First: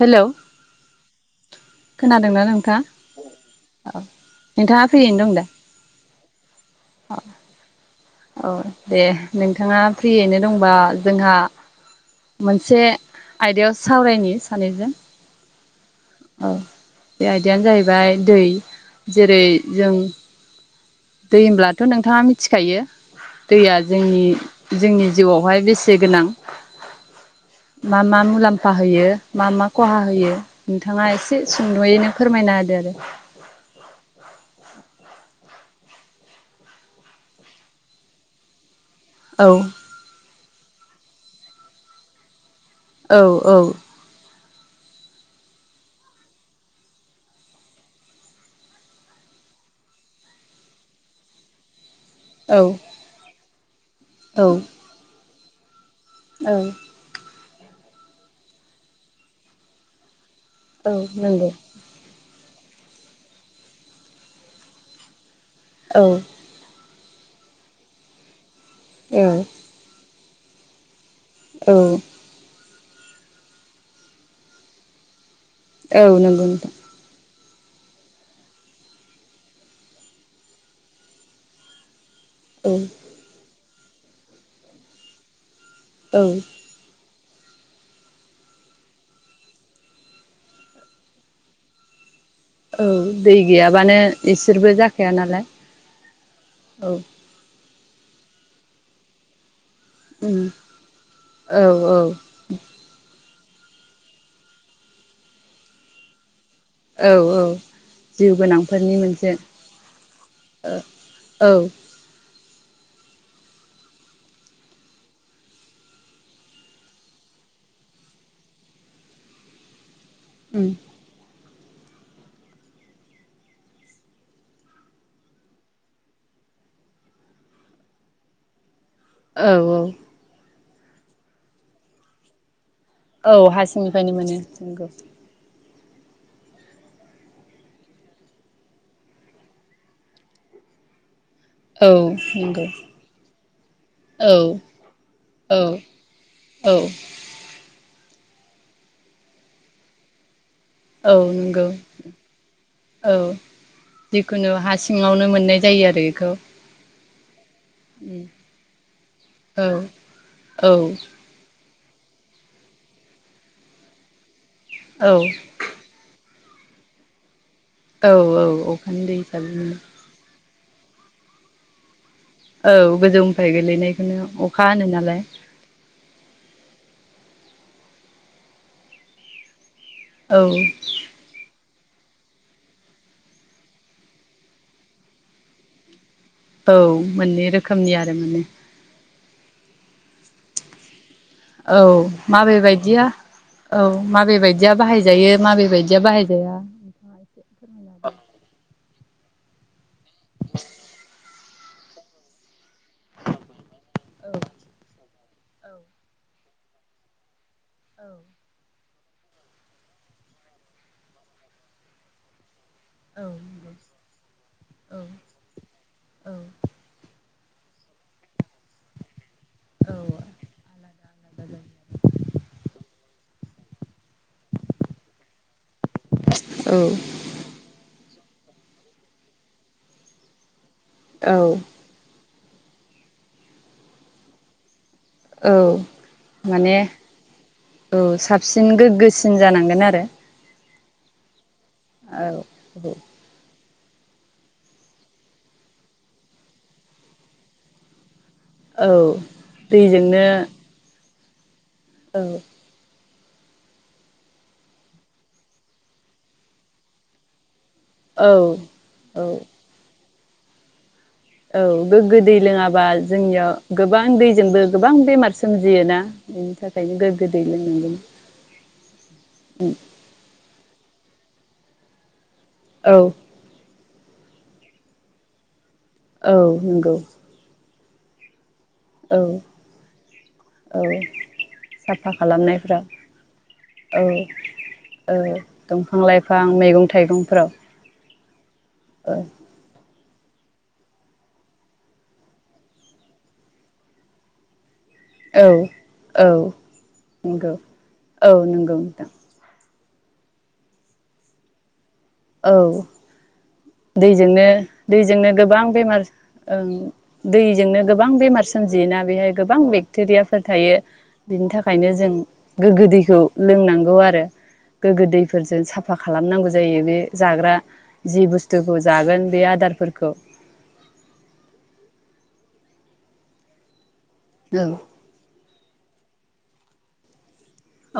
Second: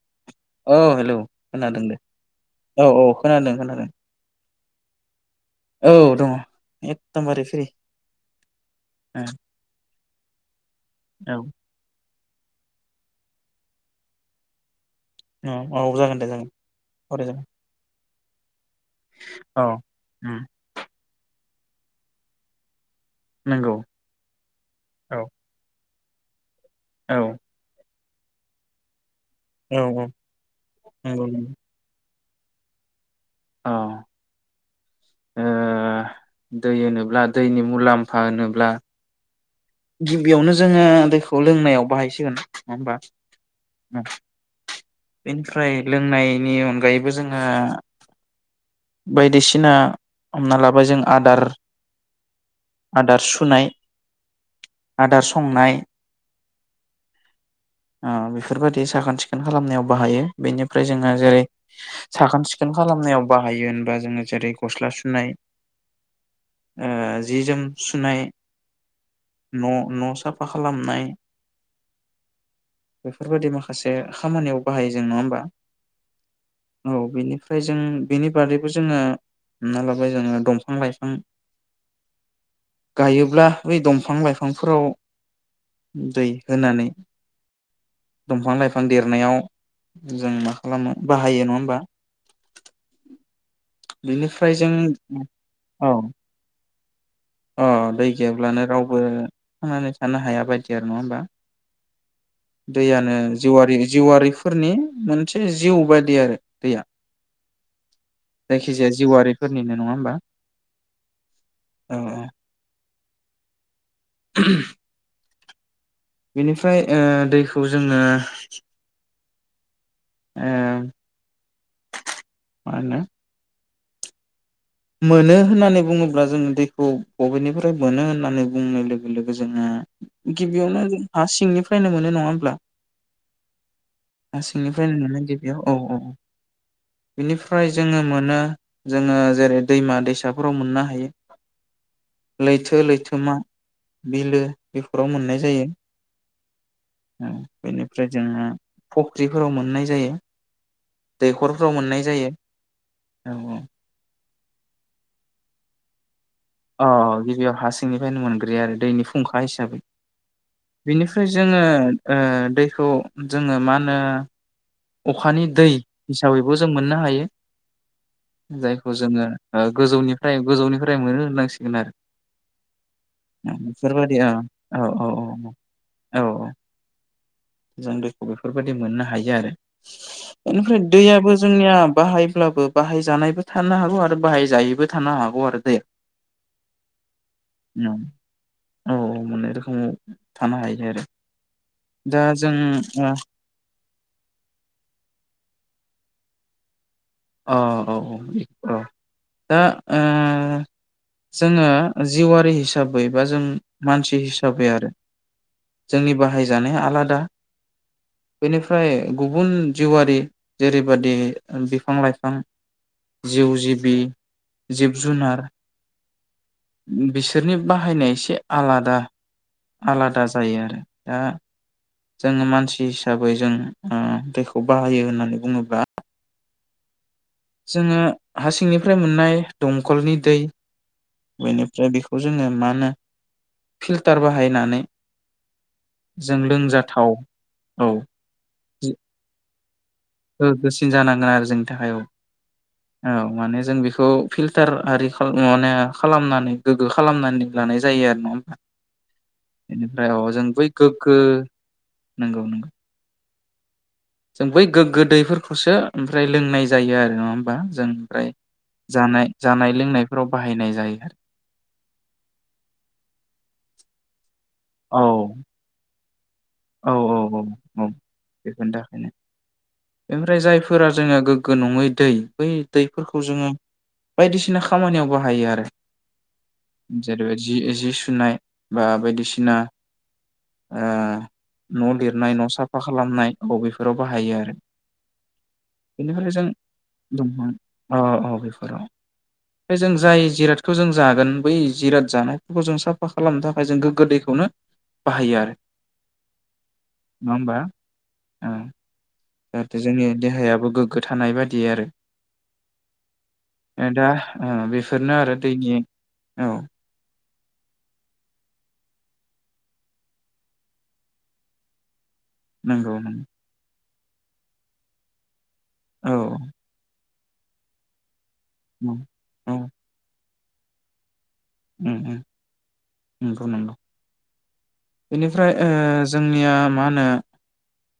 Hello औ hello खोनादों दे खोनादोंना औ औ खोनादों खोनादों। नोंथा फ्रियैनो दं दा। औ दङ एकदमबारै फ्रि औ दे औ नोंथाङा फ्रियैनो दंबा जोंहा औ मोनसे आयदायाव सावरायनि सानैजों औ जागोन दे जागोन औ बे सावराय जागोन आयदायानो जाहैबाय दै जेरै औ जों उम दै होनोमब्लाथ नोंथाङा मिथिखायो दैया नंगौ जोंनि औ जिउआवहाय बेसे बसे [unintelligible] गोनां औ मा मा मुलाम्फा होयो मा मा खहा नंगौ होयो नोंथाङा एसे नंगौ सुंदयैनो फोरमायना होदो आरो औ ओ दै होनोब्ला दैनि मुलाम्फा होनोब्ला औ गिबियावनो जोङो दैखौ लोंनायाव बाहायसिगोन नङा होमबा? आरो औ बेनिफ्राय लोंनायनि अनगायैबो जोङो बायदिसिना हमना लाबाय जों आदार औ आदार सुनाय औ आदार संनाय औ ओ बेफोरबादि साखोन सिखोन खालामनायाव बाहायो। बेनिफ्राय औ जोङो जेरै नंगौ साखोन सिख खोन खालामनायाव बाहायो होनबा जोङो जेरै गस्ला सुनाय औ ओ जि जोम सुनाय औ न' न' साब फा खालामनाय औ बेफोरबादि माखासे खामानियाव बाहायो जों नङा होमबा? औ नंगौ नोंथा फाय जों बेनि बादैबो जोङो हमना लाबाय जोङो दंफां-लाइफां औ गायोब्ला बै दंफां लाइफांफोराव औ दै होनानै दंफां-लाइफां देरनायाव जों मा खालामो बाहायो नङा होमबा? औ दै गैयाबानो बिनिफ्राय इसोरबो जों जाखाया नालाय औ औ। अ दै गैयाब्लानो रावबो। थांनानै थानो उम हाया बायदि आरो नङा होनबा औ औ दैयानो जिउवारि जिउवारिफोरनि मोनसे जिउ बादि आरो दैया औ औ जिउ जायखिजाया गोनांफोरनि मोनसे जिउआरिफोरनिनो नङा होमबा ओ औ [inaudible] [inaudible] बेनिफ्राय ओ दैखौ जोनो उम मानो? मोनो होननानै बुङोब्ला जोंङो दैखौ बबेनिफ्राय मोनो होननानै बुंनाय लोग लोगो औ जोङो औ गिब बेयावनो जों हा सिंनिफ्रायनो मोनो नङा होनोमब्ला? औ हारसिंनिफ्रायनो मोनो नोंगौ। सिंनिफ्रायनो मोनो गिबियाव औ औ बिनिफ्राय जोङो मोनो जोङो जेरै दैमा दैसाफोराव मोननो हायो औ नंगौ लैथो लैथोमा औ बिलो बेफोराव मोननाय औ जायो औ ओम बेनि ओमफ्राय जोङो फख्रिफोराव मोननाय जायो औ नंगौ दैखरफ्राव मोननाय जायो औ औ खुनु हा सिङावनो मोननाय जायो आरो बेखौ। अ गिबियाव हा सिंनिफ्रायनो उम मोनग्रोयो आरो दैनि फुंखा औ हिसाबै। औ बिनिफ्राय जोङो ओ दैखौ जोङो मा होनो औ अखानि दै हिसाबैबो जों मोननो हायो। औ औ जायखौ अखानि जोङो दैजों ओ उम गोजौनिफ्राय गोजौनिफ्राय मोनो होनब्ला सिगोन आरो औ गोजौनिफ्राय बेफोरबायदि गोलैनायखौनो औ अखा औ होनो नालाय औ औ जों दैखौ बेफोरबायदि मोननो हायो आरो औ बेनिफ्राय दैयाबो जोंनिया बाहायब्लाबो बाहाय जानायबो थानो हागौ आरो बाहाय जायैबो थानो हागौ आरो दैया। औ मोननै औ रोखोमनि आरो माने औ मोननै रोखोमाव थानो हायो आरो औ दा जों माबे बायदिया औ माबे बायदिया बाहायजायो माबे बायदिया बाहाय जाया अ औ औ औ औ दा ओ [inaudible] जोङो जिउआरि हिसा बै जों मानसि औ हिसाबै आरो औ जोंनि बाहाय जानाया आलादा औ बेनिफ्राय गुबुन जिउआरि जेरैबादि ओ बि फां लायफां औ जिउ नंगौ जिबि जिब औ जुनार बि बिसोरनि बाहायनाया एसे आलादा। आलादा जायो आरो दा जोङो मानसि हिसाबै जों ओ दैखौ बाहायो होननानै बुङोब्ला औ। जोङो हासिंनिफ्राय मोननाय दमखलनि दै औ बेनिफ्राय बिखौ जोङो मा होनो फिल्टार बाहायनानै औ जों माने लोंजाथाव औ साबसिन गोग्गोसिन जानांगोन। आरो गोसिन जानांगोन आरो जों थाखाय औ औ माने जों बेखौ फिल्टार आरि खाल माने खालामनानै गोग्गो खालामनानै लानाय जायो आरो नङा होम औ दैजोंनो गो नंगौ नंगौ। जों बै गोग्गो दैैफोरखौसो ओमफ्राय लोंनाय जायो आरो नङा होमबा? जों औ ओफ्राय जानाय औ जानाय लोंनाय फोराव बाहायनाय जायो ना औ गोगो दै लोङाबा जोंनियाव गोबां दै जोंबो गोबां औ बेमार सोमजियोना। बेनि औ थाखायनो गोग्गो औ दै औ लोंनांगोन उम। ओमफ्राय जायफोरा जोङो गोगो नङै दै बै औ दैफोरखौ जोङो बायदिसिना खामानियाव बाहायो आरो। औ नंगौ जेरैबायदि जि जि सुनाय बा औ बायदिसिना औ ओ न' साफा लिरनाय न' खालामनायफ्राव साफा खालामनाय ब बेफोराव औ बाहायो आरो। औ दंफां लाइफां मैगं-थाइगंफ्राव। अ अ बेफोराव। औ। ओमफ्राय जों जाय जिरादखौ जों जागोन बै जिराद जानायफोरखौ जों साफा खालामनो थाखाय जों गोग्गो दैखौनो बाहायो औ आरो औ नङा नंगौ होमबा औ नंगौ नोंथां। जाहाथे जोंनि देहायाबो गोग्गो थानाय बादि आरो। औ दा दैजोंनो ओ बेफोरनो दैजोंनो आरो गोबां दैनि बेमार औ ओं। दैजोंनो गोबां बेमार सोमजियोना बेहाय गोबां बेक्टेरियाफोर थायो बिनि थाखायनो जों गोग्गो नंगौ दैखौ लोंनांगौ आरो बे गोग्गो दै फोरजों साफा औ खालामनांगौ जायो बे जाग्रा जि बुस थुखौ जागोन बे आदारफोरखौ उम उम नंगौ नंगौ। औ बेनिफ्राय ओ जोंनिया मा होनो औ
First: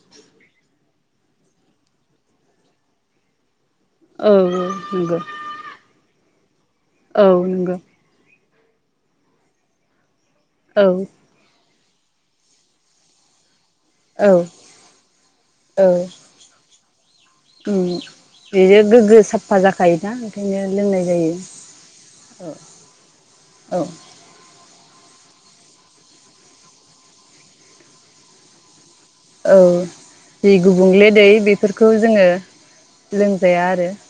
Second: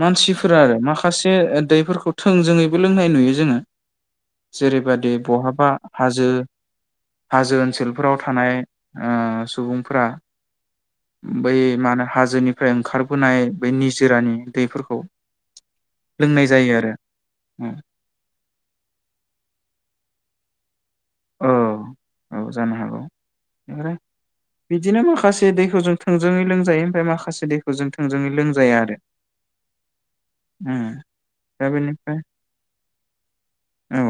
मानसिफोरा आरो माखा खासे दैफोरखौ थोंजोङैबो लोंनाय नुयो जोङो। औ जेरैबादि नंगौ बहाबा हाजो औ नंगौ। फ्राव थानाय ओ सुबुंफोरा औ उम बै मानो हाजोनिफ्राय ओंखारबोनाय बै औ निजोरानि दैफोरखौ औ लोंनाय जायो आरो उम बियो गोग्गो साफा जाखायोना? बियो। लोंनाय जायो औ औ जानो हागौ ओ ओ‌ ओमफ्राय बिदिनो माखासे दैखौ जों थोंजोङै लोंजायो ओमफाय माखासे दैखौ जों थोंजोङै लोंजाया आरो औ दै उम गुबुंले दै दा बेफोरखौ बेनिफ्राय जोङो लोंजाया आरो औ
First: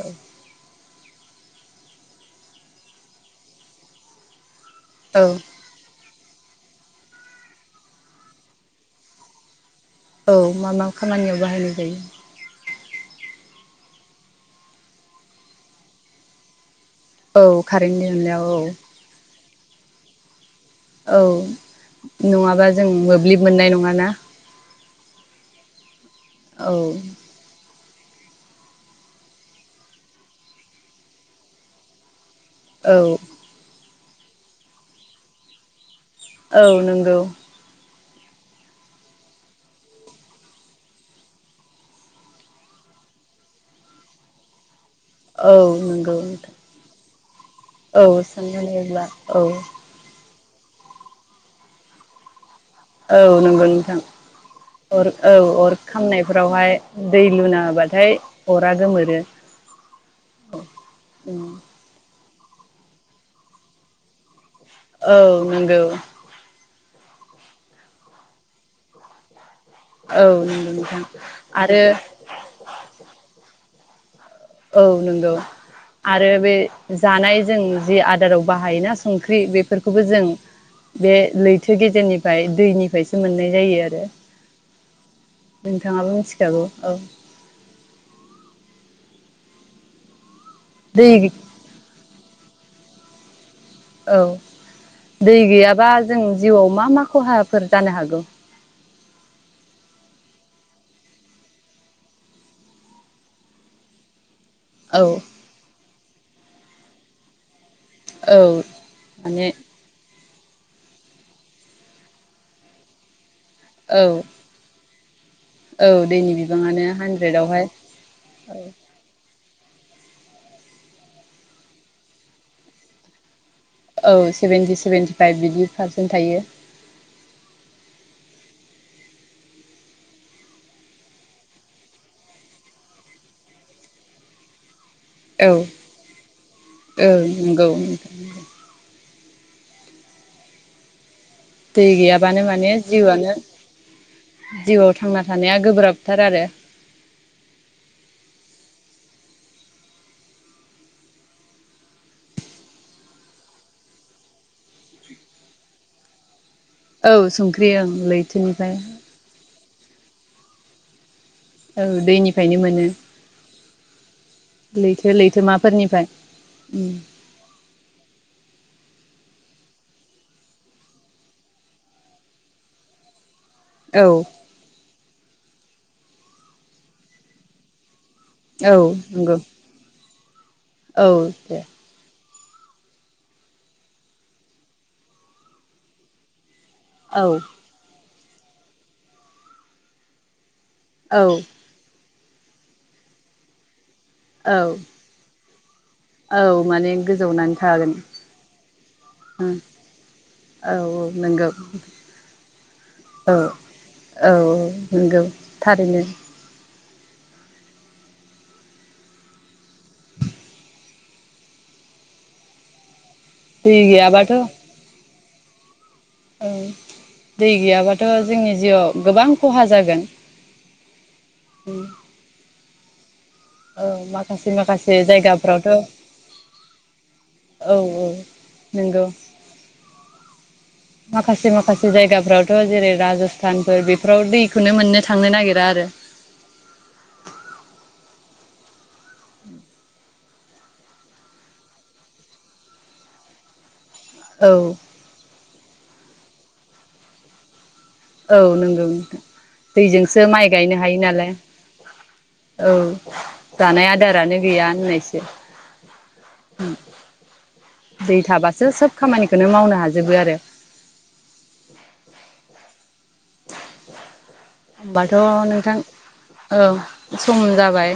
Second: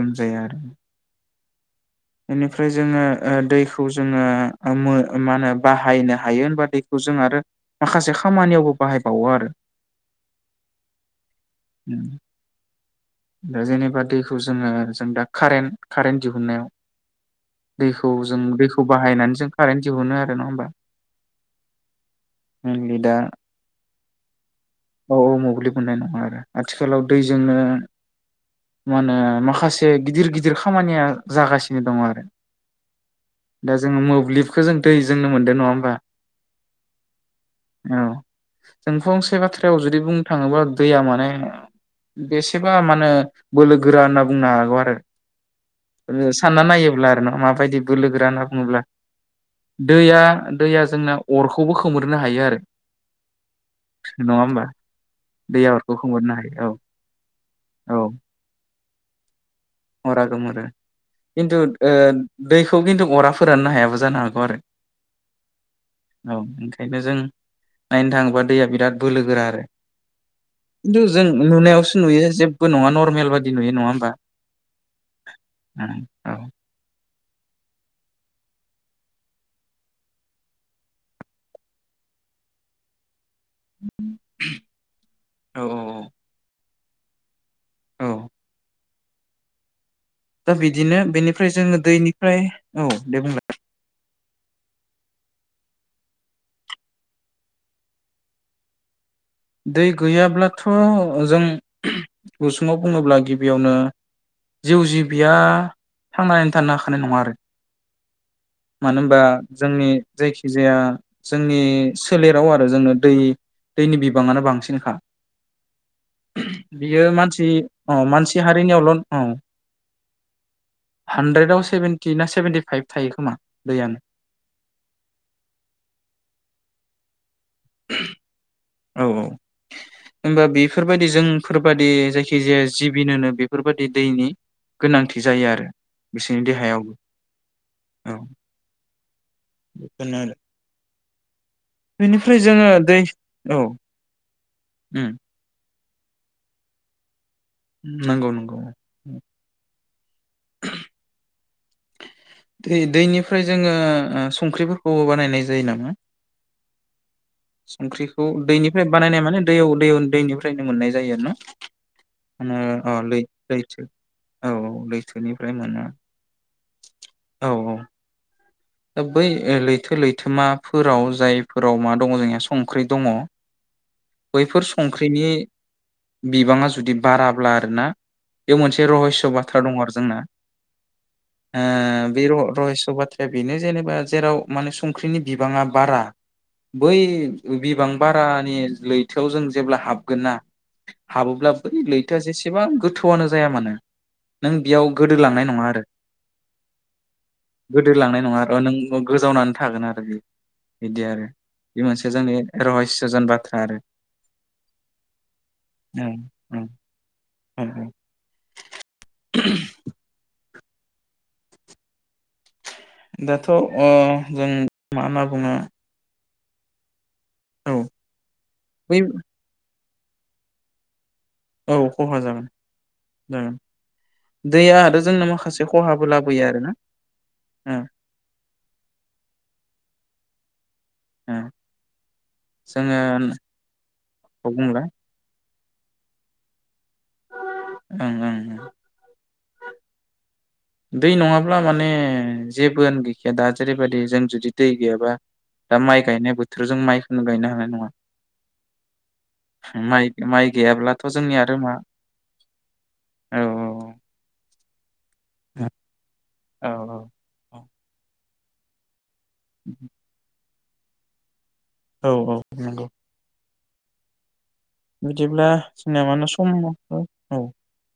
लोमजाया आरो [inaudible] बेनिफ्राय जोङो दैखौ जोङो आमो औ मा होनो बाहायनो हायो होनबा दैखौ जों आरो माखासे खामानियावबो बाहाय बावो आरो औ मा मा खामानियाव बाहायनो उम जायो। दा जेनेबा दैखौ जोङो जों दा कारेन्ट कारेन्ट औ दिहुननायाव कारेन्टनि दैखौ जों अनलायाव औ दैखौ बाहायनानै जों कारेनट दिहुनो आरो नंङा होनबा औ नङाबा जों मेनलि दा मोब्लिब मोननाय नङाना। औ औ मोब्लिब मोन्नाय नङा आरो औ आथिखालाव दैजोंनो मा होनो माखासे गिदिर गिदिर खामानिया जागासिनो दङ आरो औ जों मोब्लिबखौ जों दैजोंनो मोनदों नङा होमबा? औ नंगौ औ जों फंसे बाथ्रायाव जुदि बुंनो थाङोबा दैया माने बेसेबा माने बोलो गोरा होनना बुंनो हागौ आरो औ नोंगौ नोंथां मा बायदि औ बोलोगोरा होनना सानना बुङोब्ला नायोब्ला औ दैया दैया जोंना अरखौबो खोमोरनो हायो आरो औ नंगौ नोंथां नङा होमबा अर औ दैया अर अरखौ खोमोरनो हायो खामनायफोरावहाय औ दै लुना औ होबाथाय अरा गोमोरो अरा गोमरो खिन्थु ओ दैखौ खिन्थु अरा फोराननो हायाबो जानो हागौ आरो औ नोंगौ औ ओंखायनो जों नायनो थाङोब्ला दैया बिराद बोलो गोरा आरो औ नंगौ नोंथां खिन्थु जों आरो नुनायावसो नुयो जेबो नङा नरमेल बादि नुयो नङा होनोमबा? औ नंगौ आरो बे जानाय जों जि आदाराव बाहायोना संख्रि बेफोरखौबो जों बे लैथो गेजेरनिफ्राय दैनिफ्रायसो मोननाय जायो आरो [inaudible] नोंथाङाबो मिथिखागौ। औ औ दा बिदिनो दै बेनिफ्राय जोङो दैनि फ्राय औ दे बुंलाय औ दै गैयाबा जों जिउआव मा मा खहाफोर जानो हागौ? दै गैयाब्लाथ' जों गुसुङाव बुङोब्ला गिबियावनो जिउ औ जिबिया थांनानै थानो हाखानाय नङा आरो। औ मानो होनबा माने जोंनि‌ जायखि जाया जोंनि सोलेराव आरो जोंनो दै दैनि औ बिब बाङानो बांसिनखा। औ दैनि बिबाङानो बियो मानसि हानद्रेदावहाय अह मानसि हारिनियावल' नं हानद्रेदाव सेभेन्टि ना सेभेेन्टि फाइभ थायो खोमा। दैयानो औ सेभेेन्टि सेभेन्टि फाइभ बिदि फारसेन थायो। [inaudible] औ औ होनबा बेफोरबायदि जोंफोरबादि जायखिजाया जिबिनोनो बेफोरबादि दैनि गोनांथि जायो औ आरो बिसोरनि देहायावबो। औ नंगौ औ। [unintelligible] दै बेनिफ्राय गैयाबानो जोङो माने दै जिउआनो औ जिउआव उम थांना थानाया गोब्राब थार आरो। नंगौ नंगौ। दै दैनिफ्राय जोङो संख्रिफोरखौबो बानायनाय जायो नामा? औ संख्रि ओं संख्रिखौ लैथोनिफ्राय। दैनिफ्राय बानायनाय माने दैयाव दैयन दैनिफ्रायनो मोननाय जायो ना। औ दैनिफ्रायनो मोनो अह लै-लैथो औ लैथो लैथोनिफ्राय मोनो। लैथोमाफोरनिफ्राय उम औ औ। दा बै लैथो लैथोमाफोराव जायफोराव मा दङ जोंनिया संख्रि दङ औ बैफोर सं ख्रिनि बिबाङा जुदि बाराब्ला आरोना। बेयाव औ मोनसे रहयस' नंगौ बाथ्रा दङ आरो जोंना। औ दे। बि र-रहयस' बाथ्रा बेनो जेनेबा जेराव माने संख्रिनि बिबाङा बारा बै औ बिबां बारानि लैथोआव जों जेब्ला हाबगोन ना औ हाबोब्ला बै लै थोआ जेसेबां गोथौवानो जाया मानो नों औ बियाव गोदोलांनाय नङा आ [inaudible] औ माने गोजौनानै थागोन। नङार' नों उम गोजावनानै थागोन आरो बे औ बिदि आरो नंगौ बे मोनसे जोंनि रहयस'जन औ औ बाथ्रा आरो औ नंगौ थारैनो औ औ। [inaudible] दाथ' जों दै गैयाबाथ' मा होनना बुङो औ दै औ गैयाबाथ जोंनि बै जिउआव गोबां खहा जागोन। [inaudible] उम औ खहा जागोन जागोन औ माखासे दैया माखासे आरो जोंनो माखासे जायगाफ्रावथ औ खहाबो लाबोयो आरोना ओ औ नंगौ। ओ माखासे माखासे जायगाफ्रावथ जेरै जोङो राजस्थानफोर बेफोराव दैखौनो बुंला मोननो थांनो नागिरा [unintelligible] [unintelligible] [unintelligible] दै नङाब्ला माने जेबोआनो गैखाया दा जेरै बेबायदि जों औ जुदि दै गैयाबा दा माइ गायनाय बो थोर जों माइखौनो गायनो हानाय नङा औ नंगौ दैजोंसो माइ गायनो हायो गैयाब्लाथ' नालाय जोंनि आरो मा औ औ जानाय आदारानो गैया होननायसो उम औ औ दै थाबासो सोब खामानिखौनो मावनो हाजोबो आरो औ औ नंगौ [inaudible] होनबाथ बिदिब्ला नोंथां जोंना मानो सम औ सम औ जाबाय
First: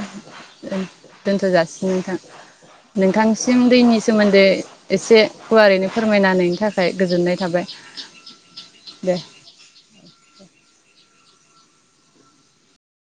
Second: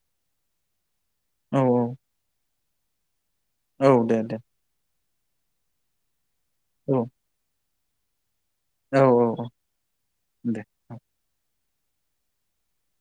उम दोनथ जासिगोन औ नोंथां नोंथां सिम औ दैनि दे दे सोमोन्दै एसे गुवारैनो फोरमायनानै थाखाय औ गोजोननाय थाबाय औ [inaudible] दे औ दे औ